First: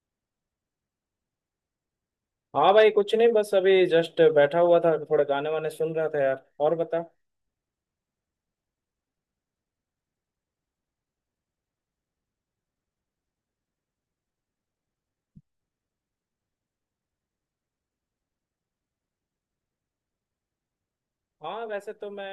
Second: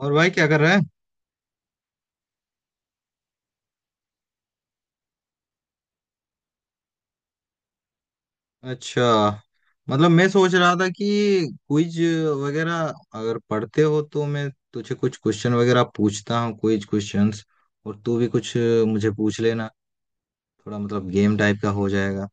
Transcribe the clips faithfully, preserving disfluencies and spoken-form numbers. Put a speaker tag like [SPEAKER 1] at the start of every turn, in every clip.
[SPEAKER 1] और भाई क्या कर रहा है?
[SPEAKER 2] हाँ भाई, कुछ नहीं। बस अभी जस्ट बैठा हुआ था, थोड़े गाने वाने सुन रहा था यार। और बता।
[SPEAKER 1] अच्छा। मतलब मैं सोच रहा था कि क्विज वगैरह अगर पढ़ते हो तो मैं तुझे कुछ क्वेश्चन वगैरह पूछता हूँ क्विज क्वेश्चंस, और तू भी कुछ मुझे पूछ लेना। थोड़ा मतलब गेम टाइप
[SPEAKER 2] हाँ,
[SPEAKER 1] का हो
[SPEAKER 2] वैसे तो मैं
[SPEAKER 1] जाएगा।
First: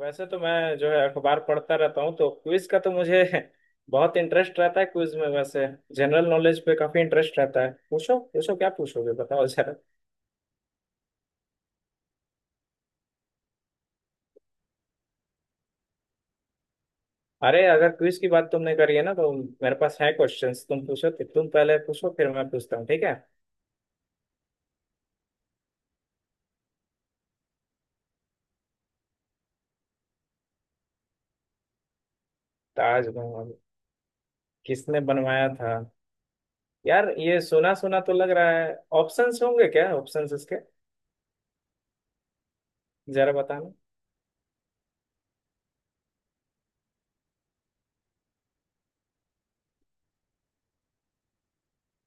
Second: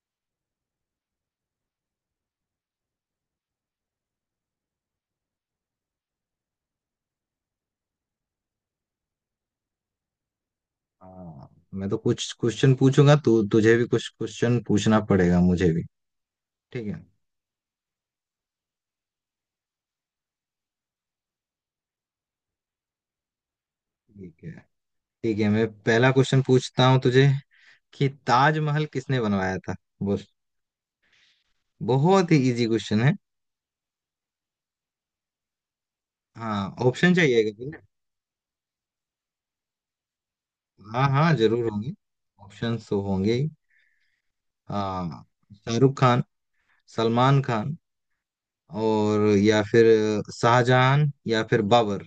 [SPEAKER 2] वैसे तो मैं जो है अखबार पढ़ता रहता हूँ, तो क्विज का तो मुझे बहुत इंटरेस्ट रहता है। क्विज में वैसे जनरल नॉलेज पे काफी इंटरेस्ट रहता है। पूछो पूछो, क्या पूछोगे बताओ जरा।
[SPEAKER 1] हाँ। मैं तो कुछ क्वेश्चन पूछूंगा, तू तुझे भी कुछ क्वेश्चन पूछना पड़ेगा मुझे भी। ठीक है।
[SPEAKER 2] अरे, अगर क्विज की बात तुमने करी है ना, तो मेरे पास है क्वेश्चंस। तुम पूछो, तो तुम पहले पूछो फिर मैं पूछता हूँ। ठीक है।
[SPEAKER 1] ठीक है। ठीक है, मैं पहला क्वेश्चन पूछता हूँ तुझे कि ताजमहल किसने बनवाया था। बोल। बहुत ही इजी क्वेश्चन है।
[SPEAKER 2] ताजमहल किसने बनवाया था।
[SPEAKER 1] हाँ
[SPEAKER 2] यार
[SPEAKER 1] ऑप्शन
[SPEAKER 2] ये
[SPEAKER 1] चाहिए।
[SPEAKER 2] सुना सुना तो लग रहा है। ऑप्शंस होंगे क्या, ऑप्शंस इसके?
[SPEAKER 1] हाँ हाँ जरूर होंगे, ऑप्शंस तो होंगे
[SPEAKER 2] जरा
[SPEAKER 1] ही।
[SPEAKER 2] बताना।
[SPEAKER 1] हाँ, शाहरुख खान, सलमान खान, और या फिर शाहजहां या फिर बाबर,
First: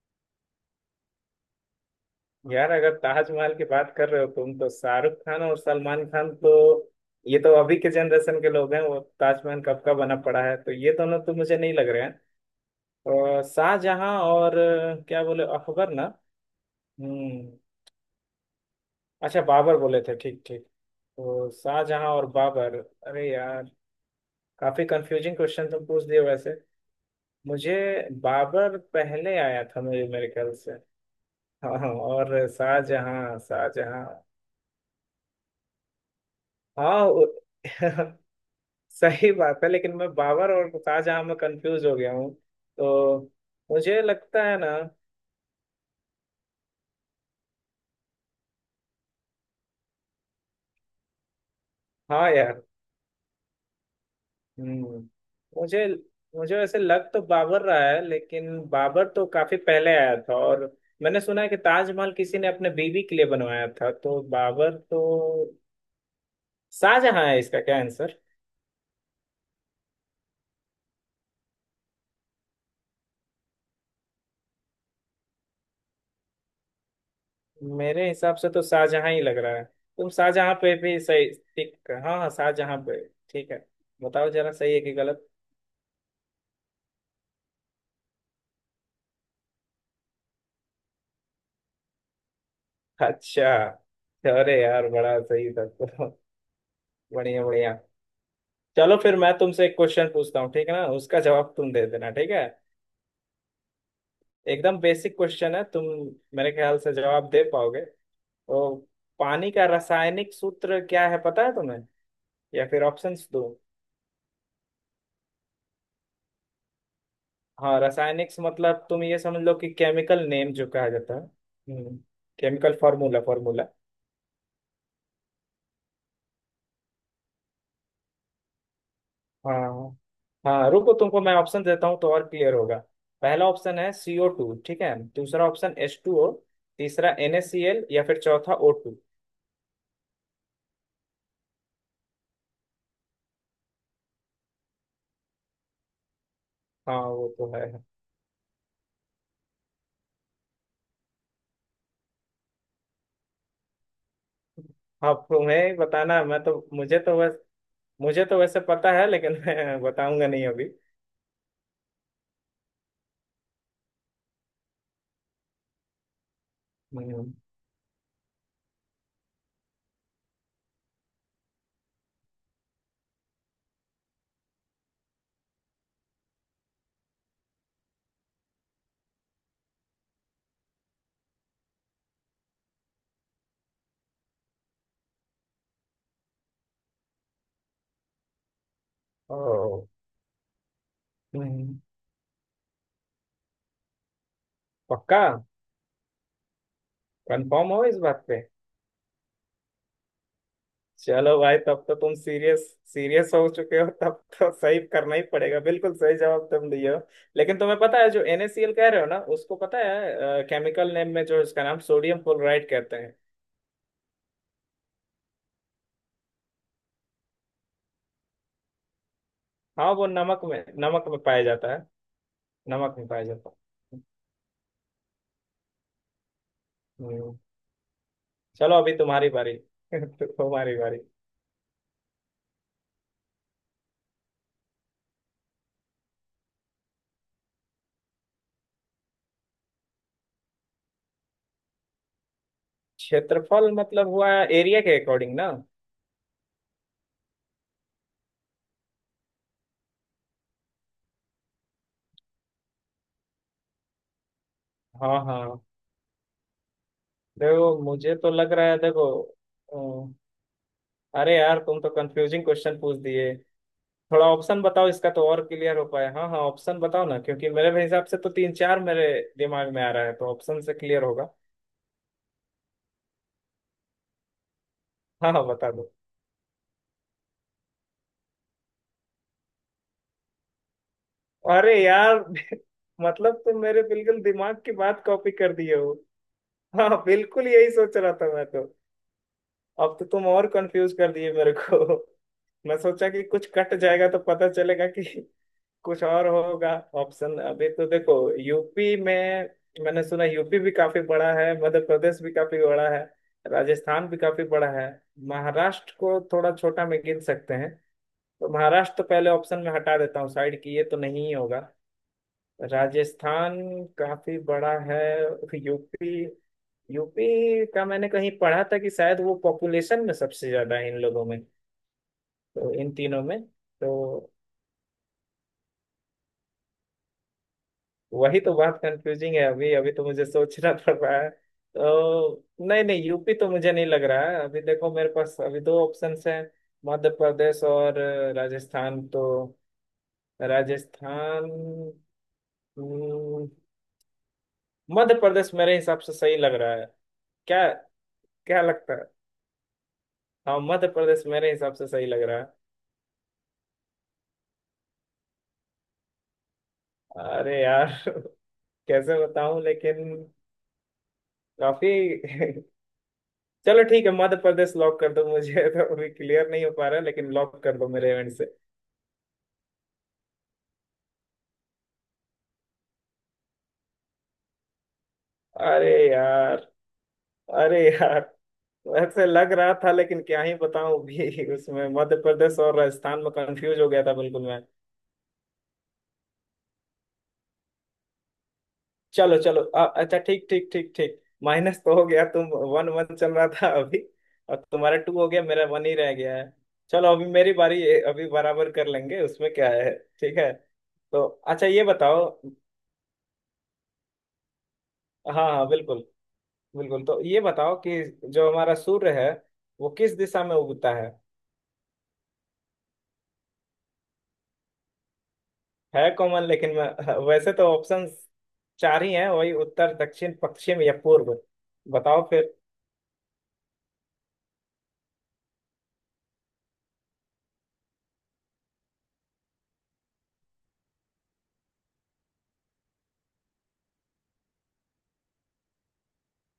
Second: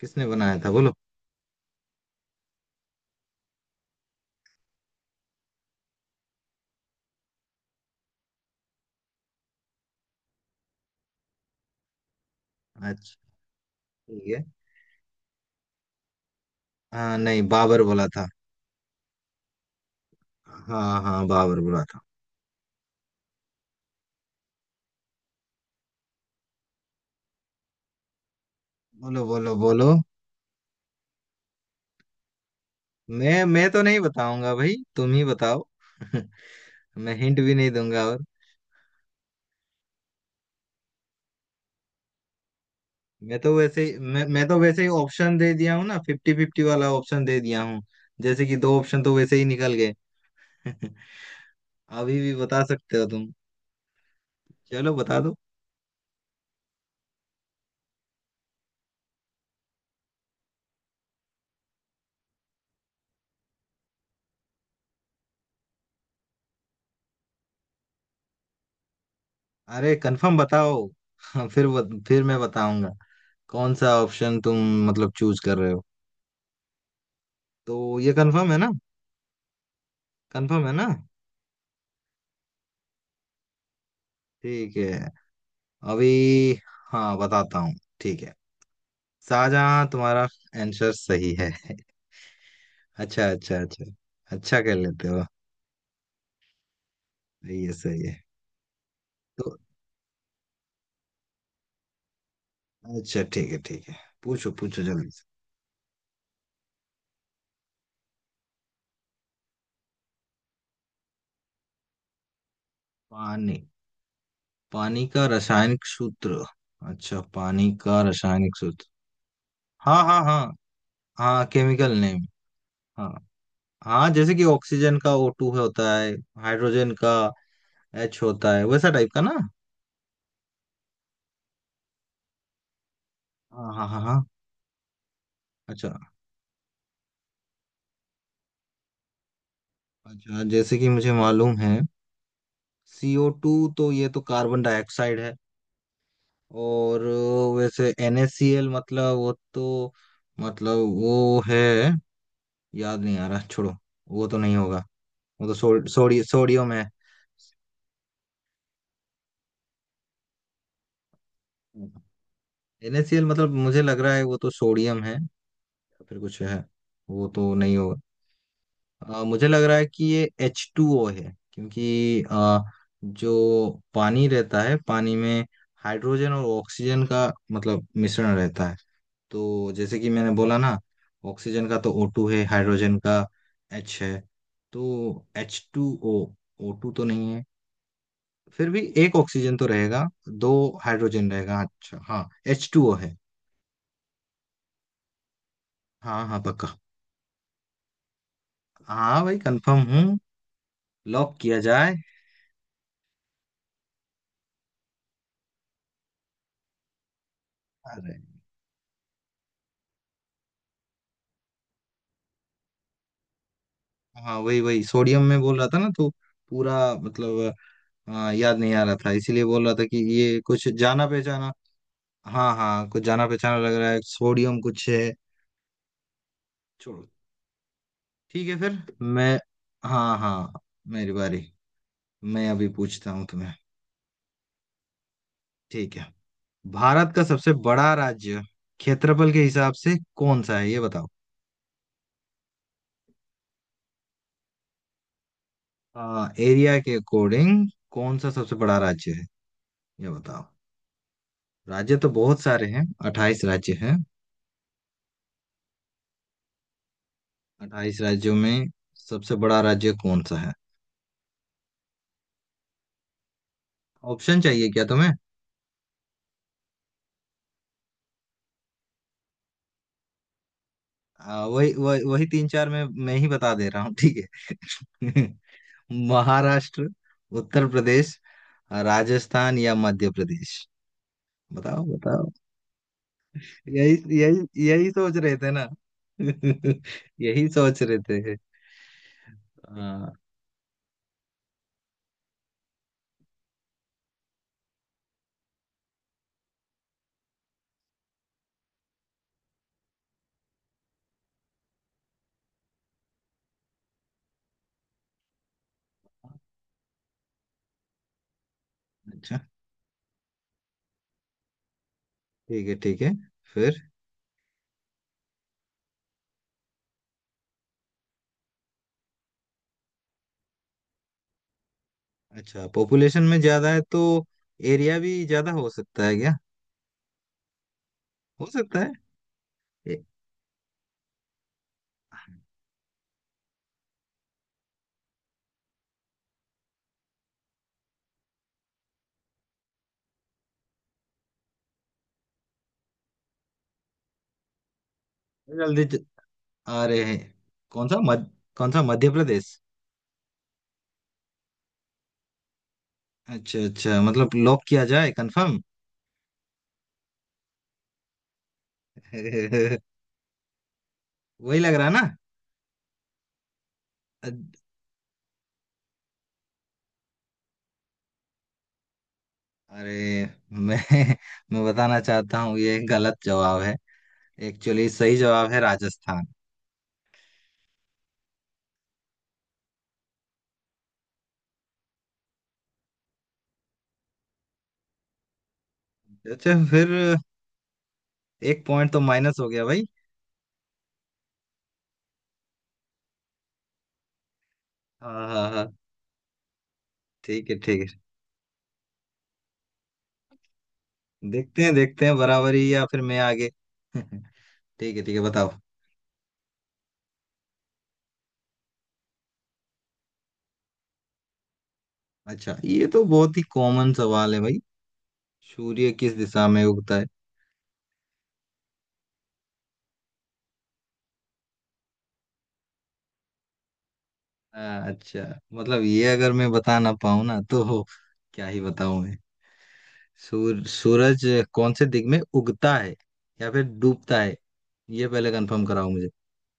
[SPEAKER 1] किसने बनाया था बोलो?
[SPEAKER 2] यार अगर ताजमहल की बात कर रहे हो तुम, तो शाहरुख खान और सलमान खान तो ये तो अभी के जनरेशन के लोग हैं। वो ताजमहल कब का बना पड़ा है, तो ये दोनों तो मुझे नहीं लग रहे हैं।
[SPEAKER 1] अच्छा।
[SPEAKER 2] और शाहजहां
[SPEAKER 1] ठीक है।
[SPEAKER 2] और अ, क्या बोले अकबर ना।
[SPEAKER 1] हाँ
[SPEAKER 2] हम्म।
[SPEAKER 1] नहीं, बाबर बोला था।
[SPEAKER 2] अच्छा बाबर बोले थे, ठीक ठीक।
[SPEAKER 1] हाँ हाँ,
[SPEAKER 2] तो
[SPEAKER 1] बाबर बोला था।
[SPEAKER 2] शाहजहां और बाबर। अरे यार, काफी कंफ्यूजिंग क्वेश्चन तुम पूछ दिए वैसे मुझे। बाबर
[SPEAKER 1] बोलो
[SPEAKER 2] पहले
[SPEAKER 1] बोलो
[SPEAKER 2] आया था
[SPEAKER 1] बोलो।
[SPEAKER 2] मुझे, मेरे ख्याल से। हाँ हाँ, और शाहजहां
[SPEAKER 1] मैं मैं तो नहीं
[SPEAKER 2] शाहजहां।
[SPEAKER 1] बताऊंगा भाई, तुम ही बताओ।
[SPEAKER 2] हाँ
[SPEAKER 1] मैं
[SPEAKER 2] उ-
[SPEAKER 1] हिंट भी नहीं दूंगा और।
[SPEAKER 2] सही बात है, लेकिन मैं बाबर और शाहजहां में कंफ्यूज हो गया हूँ तो।
[SPEAKER 1] मैं तो वैसे ही-
[SPEAKER 2] मुझे
[SPEAKER 1] मैं
[SPEAKER 2] लगता
[SPEAKER 1] मैं
[SPEAKER 2] है
[SPEAKER 1] तो
[SPEAKER 2] ना।
[SPEAKER 1] वैसे ही ऑप्शन दे दिया हूँ ना, फिफ्टी फिफ्टी वाला ऑप्शन दे दिया हूँ। जैसे कि दो ऑप्शन तो वैसे ही निकल गए। अभी
[SPEAKER 2] हाँ
[SPEAKER 1] भी
[SPEAKER 2] यार।
[SPEAKER 1] बता सकते हो तुम। चलो
[SPEAKER 2] हम्म।
[SPEAKER 1] बता दो।
[SPEAKER 2] मुझे मुझे वैसे लग तो बाबर रहा है, लेकिन बाबर तो काफी पहले आया था, और मैंने सुना है कि ताजमहल किसी ने अपने बीवी के लिए बनवाया था, तो बाबर तो शाहजहां है। इसका क्या आंसर।
[SPEAKER 1] अरे कंफर्म बताओ। हाँ, फिर बत, फिर मैं बताऊंगा। कौन सा ऑप्शन तुम मतलब चूज कर रहे हो? तो
[SPEAKER 2] मेरे
[SPEAKER 1] ये
[SPEAKER 2] हिसाब से
[SPEAKER 1] कंफर्म है
[SPEAKER 2] तो
[SPEAKER 1] ना?
[SPEAKER 2] शाहजहां ही लग रहा है। तुम शाहजहां
[SPEAKER 1] कंफर्म है
[SPEAKER 2] पे
[SPEAKER 1] ना?
[SPEAKER 2] भी सही, ठीक, हाँ हाँ, शाहजहां पे। ठीक है। बताओ जरा सही
[SPEAKER 1] ठीक
[SPEAKER 2] है कि
[SPEAKER 1] है,
[SPEAKER 2] गलत।
[SPEAKER 1] अभी हाँ बताता हूँ। ठीक है, शाहजहां तुम्हारा आंसर सही है। अच्छा
[SPEAKER 2] अच्छा।
[SPEAKER 1] अच्छा अच्छा। अच्छा
[SPEAKER 2] अरे
[SPEAKER 1] कर
[SPEAKER 2] यार,
[SPEAKER 1] लेते
[SPEAKER 2] बड़ा
[SPEAKER 1] हो।
[SPEAKER 2] सही था तो। बढ़िया
[SPEAKER 1] सही है,
[SPEAKER 2] बढ़िया।
[SPEAKER 1] सही है।
[SPEAKER 2] चलो फिर मैं
[SPEAKER 1] तो
[SPEAKER 2] तुमसे एक क्वेश्चन पूछता हूँ, ठीक है ना, उसका जवाब तुम दे देना, ठीक है।
[SPEAKER 1] अच्छा, ठीक है ठीक है, पूछो
[SPEAKER 2] एकदम
[SPEAKER 1] पूछो जल्दी
[SPEAKER 2] बेसिक
[SPEAKER 1] से।
[SPEAKER 2] क्वेश्चन है, तुम मेरे ख्याल से जवाब दे पाओगे। तो पानी का रासायनिक सूत्र क्या है, पता है तुम्हें? या फिर ऑप्शंस दो।
[SPEAKER 1] पानी। पानी का रासायनिक सूत्र। अच्छा, पानी
[SPEAKER 2] हाँ,
[SPEAKER 1] का
[SPEAKER 2] रासायनिक से
[SPEAKER 1] रासायनिक सूत्र।
[SPEAKER 2] मतलब तुम ये समझ लो कि
[SPEAKER 1] हाँ हाँ
[SPEAKER 2] केमिकल
[SPEAKER 1] हाँ
[SPEAKER 2] नेम जो कहा जाता है।
[SPEAKER 1] हाँ, केमिकल नेम।
[SPEAKER 2] केमिकल
[SPEAKER 1] हाँ
[SPEAKER 2] फॉर्मूला फॉर्मूला
[SPEAKER 1] हाँ, जैसे कि ऑक्सीजन का ओ टू होता है, हाइड्रोजन का एच होता है, वैसा टाइप का ना।
[SPEAKER 2] हाँ हाँ, रुको तुमको मैं ऑप्शन देता हूँ तो और क्लियर होगा। पहला
[SPEAKER 1] हाँ
[SPEAKER 2] ऑप्शन
[SPEAKER 1] हाँ
[SPEAKER 2] है
[SPEAKER 1] हाँ हाँ।
[SPEAKER 2] सी ओ टू, ठीक है, दूसरा ऑप्शन
[SPEAKER 1] अच्छा।
[SPEAKER 2] एच टू ओ, तीसरा NaCl, या फिर चौथा ओ टू।
[SPEAKER 1] अच्छा, जैसे कि मुझे मालूम है, सीओ टू तो ये तो कार्बन डाइऑक्साइड है। और
[SPEAKER 2] हाँ वो तो है।
[SPEAKER 1] वैसे NaCl मतलब वो तो, मतलब वो है, याद नहीं आ रहा, छोड़ो। वो तो नहीं होगा।
[SPEAKER 2] हाँ,
[SPEAKER 1] वो तो
[SPEAKER 2] तुम्हें ही
[SPEAKER 1] सो,
[SPEAKER 2] बताना
[SPEAKER 1] सोडी
[SPEAKER 2] है, मैं तो
[SPEAKER 1] सोडियम है।
[SPEAKER 2] मुझे तो बस मुझे तो वैसे पता है लेकिन मैं बताऊंगा नहीं अभी।
[SPEAKER 1] NaCl मतलब मुझे लग रहा है वो तो सोडियम है। तो फिर कुछ है। वो
[SPEAKER 2] हम्म,
[SPEAKER 1] तो नहीं होगा। अ, मुझे लग रहा है कि ये एच टू ओ है, क्योंकि अ, जो पानी रहता है, पानी में हाइड्रोजन और ऑक्सीजन का मतलब मिश्रण रहता है। तो जैसे कि मैंने बोला ना, ऑक्सीजन का तो ओ टू है, हाइड्रोजन का एच है, तो H two O. O two तो नहीं है, फिर भी एक ऑक्सीजन तो
[SPEAKER 2] ओ।
[SPEAKER 1] रहेगा, दो हाइड्रोजन रहेगा।
[SPEAKER 2] हम्म,
[SPEAKER 1] अच्छा हाँ, एच टू ओ है।
[SPEAKER 2] पक्का।
[SPEAKER 1] हाँ हाँ पक्का।
[SPEAKER 2] कंफर्म हो इस बात।
[SPEAKER 1] हाँ भाई, कंफर्म हूँ। लॉक
[SPEAKER 2] चलो भाई,
[SPEAKER 1] किया
[SPEAKER 2] तब
[SPEAKER 1] जाए।
[SPEAKER 2] तो तुम सीरियस सीरियस हो चुके हो, तब तो सही करना ही पड़ेगा। बिल्कुल सही जवाब तुम दिए हो। लेकिन तुम्हें पता है
[SPEAKER 1] अरे
[SPEAKER 2] जो NaCl कह रहे हो ना, उसको पता है केमिकल नेम में जो इसका नाम सोडियम क्लोराइड कहते हैं।
[SPEAKER 1] हाँ, वही वही सोडियम में बोल रहा था ना, तो पूरा मतलब आ, याद नहीं आ रहा था, इसीलिए बोल रहा था
[SPEAKER 2] हाँ,
[SPEAKER 1] कि
[SPEAKER 2] वो
[SPEAKER 1] ये
[SPEAKER 2] नमक में,
[SPEAKER 1] कुछ जाना
[SPEAKER 2] नमक में पाया
[SPEAKER 1] पहचाना।
[SPEAKER 2] जाता है।
[SPEAKER 1] हाँ हाँ,
[SPEAKER 2] नमक
[SPEAKER 1] कुछ
[SPEAKER 2] में पाया
[SPEAKER 1] जाना
[SPEAKER 2] जाता
[SPEAKER 1] पहचाना लग रहा है,
[SPEAKER 2] है।
[SPEAKER 1] सोडियम कुछ है। छोड़ो।
[SPEAKER 2] हम्म।
[SPEAKER 1] ठीक है,
[SPEAKER 2] चलो
[SPEAKER 1] फिर
[SPEAKER 2] अभी तुम्हारी
[SPEAKER 1] मैं।
[SPEAKER 2] बारी
[SPEAKER 1] हाँ हाँ,
[SPEAKER 2] तुम्हारी बारी।
[SPEAKER 1] मेरी बारी, मैं अभी पूछता हूँ तुम्हें। ठीक है। भारत का सबसे बड़ा राज्य क्षेत्रफल के हिसाब से कौन सा है ये बताओ।
[SPEAKER 2] क्षेत्रफल मतलब हुआ एरिया के अकॉर्डिंग ना।
[SPEAKER 1] आ, एरिया के अकॉर्डिंग कौन सा सबसे बड़ा राज्य है ये बताओ। राज्य तो बहुत सारे हैं, अट्ठाईस राज्य हैं।
[SPEAKER 2] हाँ हाँ, देखो
[SPEAKER 1] अट्ठाईस
[SPEAKER 2] मुझे तो
[SPEAKER 1] राज्यों
[SPEAKER 2] लग
[SPEAKER 1] में
[SPEAKER 2] रहा है देखो।
[SPEAKER 1] सबसे बड़ा
[SPEAKER 2] अ,
[SPEAKER 1] राज्य कौन सा है?
[SPEAKER 2] अरे यार तुम तो कंफ्यूजिंग क्वेश्चन पूछ दिए। थोड़ा
[SPEAKER 1] ऑप्शन
[SPEAKER 2] ऑप्शन
[SPEAKER 1] चाहिए क्या
[SPEAKER 2] बताओ इसका,
[SPEAKER 1] तुम्हें?
[SPEAKER 2] तो और क्लियर हो पाए। हाँ हाँ, ऑप्शन बताओ ना, क्योंकि मेरे हिसाब से तो तीन चार मेरे दिमाग में आ रहा है, तो ऑप्शन से क्लियर होगा।
[SPEAKER 1] आ, वही वही वही तीन चार में मैं ही बता दे रहा हूँ, ठीक है।
[SPEAKER 2] हाँ हाँ, बता दो।
[SPEAKER 1] महाराष्ट्र, उत्तर प्रदेश, राजस्थान या मध्य प्रदेश।
[SPEAKER 2] अरे
[SPEAKER 1] बताओ
[SPEAKER 2] यार
[SPEAKER 1] बताओ।
[SPEAKER 2] मतलब तुम मेरे
[SPEAKER 1] यही
[SPEAKER 2] बिल्कुल दिमाग
[SPEAKER 1] यही
[SPEAKER 2] की
[SPEAKER 1] यही
[SPEAKER 2] बात
[SPEAKER 1] सोच
[SPEAKER 2] कॉपी
[SPEAKER 1] रहे थे
[SPEAKER 2] कर
[SPEAKER 1] ना।
[SPEAKER 2] दिए हो। हाँ,
[SPEAKER 1] यही
[SPEAKER 2] बिल्कुल यही
[SPEAKER 1] सोच
[SPEAKER 2] सोच
[SPEAKER 1] रहे
[SPEAKER 2] रहा था
[SPEAKER 1] थे
[SPEAKER 2] मैं तो। अब तो
[SPEAKER 1] आ,
[SPEAKER 2] तुम और कंफ्यूज कर दिए मेरे को मैं सोचा कि कुछ कट जाएगा तो पता चलेगा कि कुछ और होगा। ऑप्शन अभी तो देखो, यूपी में, मैंने सुना यूपी भी काफी बड़ा है, मध्य प्रदेश भी काफी बड़ा है, राजस्थान भी काफी बड़ा है। महाराष्ट्र को थोड़ा छोटा में गिन सकते हैं, तो महाराष्ट्र तो पहले
[SPEAKER 1] अच्छा।
[SPEAKER 2] ऑप्शन में हटा देता हूँ साइड की, ये तो नहीं ही होगा।
[SPEAKER 1] ठीक है ठीक है
[SPEAKER 2] राजस्थान
[SPEAKER 1] फिर।
[SPEAKER 2] काफी बड़ा है। यूपी, यूपी का मैंने कहीं पढ़ा था कि शायद वो पॉपुलेशन में सबसे ज्यादा है इन लोगों में।
[SPEAKER 1] अच्छा,
[SPEAKER 2] तो इन तीनों
[SPEAKER 1] पॉपुलेशन में
[SPEAKER 2] में
[SPEAKER 1] ज्यादा है तो
[SPEAKER 2] तो
[SPEAKER 1] एरिया भी ज्यादा हो सकता है क्या?
[SPEAKER 2] वही
[SPEAKER 1] हो
[SPEAKER 2] तो बात
[SPEAKER 1] सकता
[SPEAKER 2] कंफ्यूजिंग है। अभी अभी
[SPEAKER 1] है।
[SPEAKER 2] तो मुझे सोचना पड़ रहा है तो, नहीं नहीं, यूपी तो मुझे नहीं लग रहा है अभी। देखो मेरे पास अभी दो ऑप्शन हैं, मध्य प्रदेश और अ, राजस्थान। तो राजस्थान, हम्म, मध्य प्रदेश मेरे
[SPEAKER 1] जल्दी ज-
[SPEAKER 2] हिसाब से सही लग रहा
[SPEAKER 1] आ
[SPEAKER 2] है।
[SPEAKER 1] रहे हैं।
[SPEAKER 2] क्या,
[SPEAKER 1] कौन सा मध
[SPEAKER 2] क्या
[SPEAKER 1] कौन सा
[SPEAKER 2] लगता है?
[SPEAKER 1] मध्य प्रदेश?
[SPEAKER 2] हाँ, मध्य प्रदेश मेरे हिसाब से सही लग रहा है।
[SPEAKER 1] अच्छा अच्छा, मतलब लॉक किया जाए, कंफर्म।
[SPEAKER 2] अरे यार कैसे बताऊं लेकिन।
[SPEAKER 1] वही लग रहा
[SPEAKER 2] काफी
[SPEAKER 1] है ना।
[SPEAKER 2] चलो ठीक है, मध्य
[SPEAKER 1] अद-
[SPEAKER 2] प्रदेश लॉक कर दो मुझे तो अभी क्लियर नहीं हो पा रहा है, लेकिन लॉक कर दो मेरे एंड से।
[SPEAKER 1] अरे, मैं मैं बताना चाहता हूँ, ये गलत जवाब है। एक्चुअली सही जवाब है
[SPEAKER 2] अरे
[SPEAKER 1] राजस्थान।
[SPEAKER 2] यार, अरे यार, ऐसे लग रहा था लेकिन क्या ही बताऊं भी उसमें मध्य प्रदेश और राजस्थान में कंफ्यूज हो गया था बिल्कुल मैं।
[SPEAKER 1] अच्छा फिर, एक पॉइंट तो
[SPEAKER 2] चलो
[SPEAKER 1] माइनस हो
[SPEAKER 2] चलो,
[SPEAKER 1] गया भाई।
[SPEAKER 2] अ- अच्छा, ठीक ठीक ठीक ठीक, माइनस तो हो गया। तुम वन वन चल रहा था अभी, और तुम्हारा टू
[SPEAKER 1] हाँ
[SPEAKER 2] हो गया,
[SPEAKER 1] हाँ
[SPEAKER 2] मेरा
[SPEAKER 1] हाँ,
[SPEAKER 2] वन ही रह गया है। चलो अभी
[SPEAKER 1] ठीक
[SPEAKER 2] मेरी
[SPEAKER 1] है ठीक
[SPEAKER 2] बारी
[SPEAKER 1] है,
[SPEAKER 2] है, अभी बराबर कर लेंगे उसमें क्या है। ठीक है। तो
[SPEAKER 1] देखते
[SPEAKER 2] अच्छा,
[SPEAKER 1] हैं
[SPEAKER 2] ये
[SPEAKER 1] देखते हैं,
[SPEAKER 2] बताओ।
[SPEAKER 1] बराबरी या फिर मैं आगे। ठीक है ठीक है,
[SPEAKER 2] हाँ
[SPEAKER 1] बताओ।
[SPEAKER 2] हाँ बिल्कुल, बिल्कुल तो ये बताओ कि जो हमारा सूर्य है वो किस दिशा में उगता है।
[SPEAKER 1] अच्छा, ये तो बहुत ही कॉमन सवाल है भाई। सूर्य
[SPEAKER 2] है
[SPEAKER 1] किस
[SPEAKER 2] कॉमन,
[SPEAKER 1] दिशा में
[SPEAKER 2] लेकिन
[SPEAKER 1] उगता है?
[SPEAKER 2] मैं वैसे तो ऑप्शंस चार ही हैं, वही उत्तर दक्षिण पश्चिम या पूर्व, बताओ फिर।
[SPEAKER 1] हाँ, अच्छा। मतलब ये अगर मैं बता ना पाऊँ ना, तो क्या ही बताऊं मैं। सूर, सूरज कौन से दिग में उगता है, या फिर डूबता है, ये पहले कंफर्म कराओ मुझे।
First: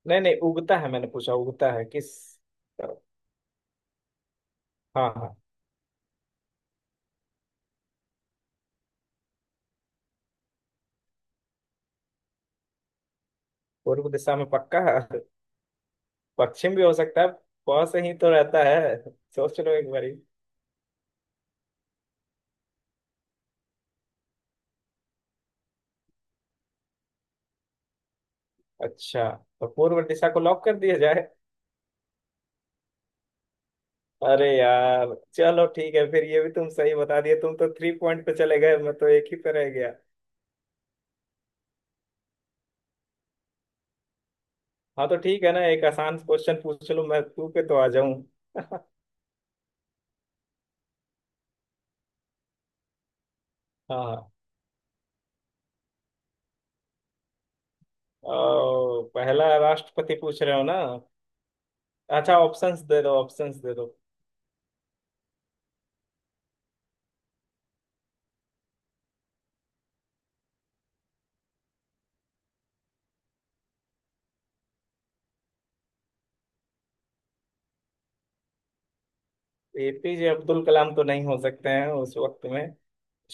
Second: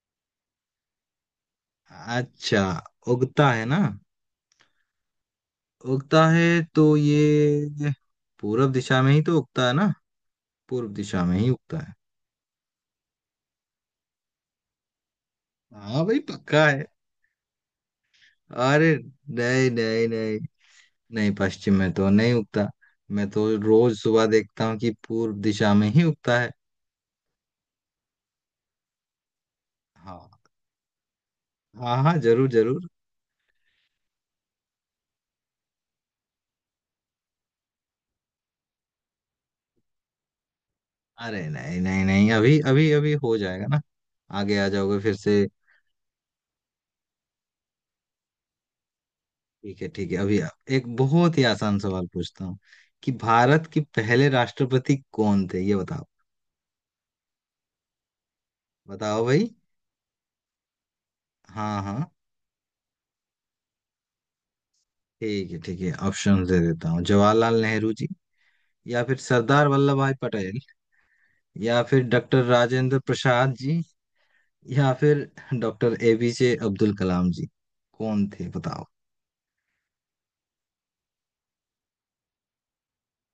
[SPEAKER 2] नहीं नहीं, उगता है, मैंने पूछा, उगता है किस।
[SPEAKER 1] अच्छा, उगता है ना?
[SPEAKER 2] हाँ हाँ।
[SPEAKER 1] उगता है, तो ये पूरब दिशा में ही तो उगता है ना? पूर्व दिशा में ही उगता है।
[SPEAKER 2] पूर्व दिशा में पक्का है?
[SPEAKER 1] हाँ भाई पक्का
[SPEAKER 2] पश्चिम भी
[SPEAKER 1] है।
[SPEAKER 2] हो सकता है, प से ही तो रहता
[SPEAKER 1] अरे
[SPEAKER 2] है, सोच
[SPEAKER 1] नहीं
[SPEAKER 2] लो एक
[SPEAKER 1] नहीं
[SPEAKER 2] बारी।
[SPEAKER 1] नहीं नहीं, पश्चिम में तो नहीं उगता। मैं तो रोज सुबह देखता हूँ कि पूर्व दिशा में ही उगता है।
[SPEAKER 2] अच्छा, तो पूर्व दिशा
[SPEAKER 1] हाँ
[SPEAKER 2] को लॉक कर दिया जाए।
[SPEAKER 1] हाँ हाँ, जरूर जरूर।
[SPEAKER 2] अरे यार, चलो ठीक है, फिर ये भी तुम सही बता दिए, तुम तो थ्री पॉइंट पे चले गए, मैं तो एक ही पे रह गया।
[SPEAKER 1] अरे नहीं नहीं नहीं, अभी अभी अभी हो जाएगा ना, आगे आ जाओगे
[SPEAKER 2] हाँ
[SPEAKER 1] फिर
[SPEAKER 2] तो
[SPEAKER 1] से।
[SPEAKER 2] ठीक है ना, एक आसान क्वेश्चन पूछ लो, मैं तू पे तो आ जाऊं।
[SPEAKER 1] ठीक है ठीक है, अभी आप- एक बहुत ही आसान सवाल पूछता हूँ कि भारत के
[SPEAKER 2] हाँ,
[SPEAKER 1] पहले राष्ट्रपति कौन थे ये बताओ।
[SPEAKER 2] अ,
[SPEAKER 1] बताओ भाई।
[SPEAKER 2] पहला राष्ट्रपति पूछ रहे हो ना।
[SPEAKER 1] हाँ हाँ।
[SPEAKER 2] अच्छा, ऑप्शंस दे दो, ऑप्शंस दे दो।
[SPEAKER 1] ठीक है ठीक है, ऑप्शन दे देता हूँ। जवाहरलाल नेहरू जी, या फिर सरदार वल्लभ भाई पटेल, या फिर डॉक्टर राजेंद्र प्रसाद जी, या फिर डॉक्टर ए पी जे अब्दुल कलाम जी, कौन थे बताओ।
[SPEAKER 2] ए पी जे अब्दुल कलाम तो नहीं हो सकते हैं उस वक्त में।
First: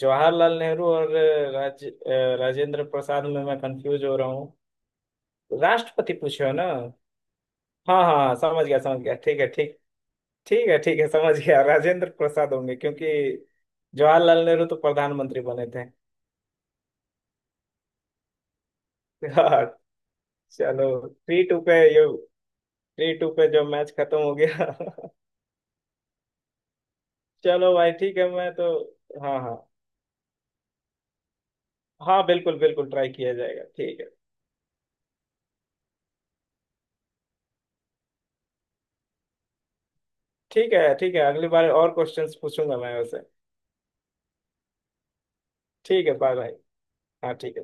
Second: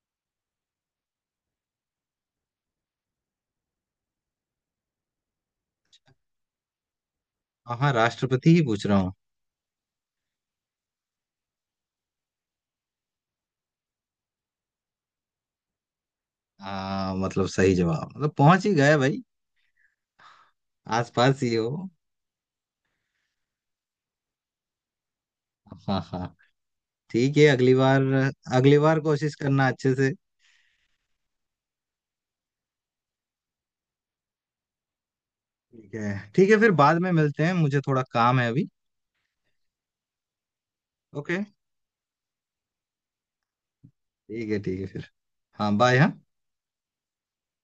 [SPEAKER 2] जवाहरलाल नेहरू और राज अ, राजेंद्र प्रसाद में मैं कंफ्यूज हो रहा हूँ। राष्ट्रपति पूछे हो ना?
[SPEAKER 1] हाँ हाँ,
[SPEAKER 2] हाँ हाँ हाँ,
[SPEAKER 1] राष्ट्रपति ही
[SPEAKER 2] समझ गया,
[SPEAKER 1] पूछ रहा
[SPEAKER 2] समझ
[SPEAKER 1] हूँ।
[SPEAKER 2] गया, ठीक है, ठीक, ठीक है, ठीक है, समझ गया। राजेंद्र प्रसाद होंगे क्योंकि जवाहरलाल नेहरू तो प्रधानमंत्री बने थे।
[SPEAKER 1] हाँ मतलब सही जवाब, मतलब पहुंच ही गए भाई।
[SPEAKER 2] हाँ। चलो
[SPEAKER 1] आसपास
[SPEAKER 2] थ्री
[SPEAKER 1] ही
[SPEAKER 2] टू
[SPEAKER 1] हो।
[SPEAKER 2] पे ये, थ्री टू पे जो मैच खत्म हो गया।
[SPEAKER 1] हाँ हाँ, ठीक है,
[SPEAKER 2] चलो
[SPEAKER 1] अगली
[SPEAKER 2] भाई,
[SPEAKER 1] बार,
[SPEAKER 2] ठीक है, मैं तो।
[SPEAKER 1] अगली बार कोशिश
[SPEAKER 2] हाँ हाँ
[SPEAKER 1] करना अच्छे से।
[SPEAKER 2] हाँ, बिल्कुल बिल्कुल ट्राई किया जाएगा। ठीक है,
[SPEAKER 1] ठीक है ठीक है, फिर बाद में मिलते हैं, मुझे थोड़ा काम है अभी।
[SPEAKER 2] ठीक है, ठीक है।
[SPEAKER 1] ओके,
[SPEAKER 2] अगली बार और क्वेश्चंस पूछूंगा मैं वैसे।
[SPEAKER 1] ठीक है ठीक है फिर। हाँ बाय,
[SPEAKER 2] ठीक
[SPEAKER 1] हाँ।
[SPEAKER 2] है, बाय भाई। हाँ ठीक है bye।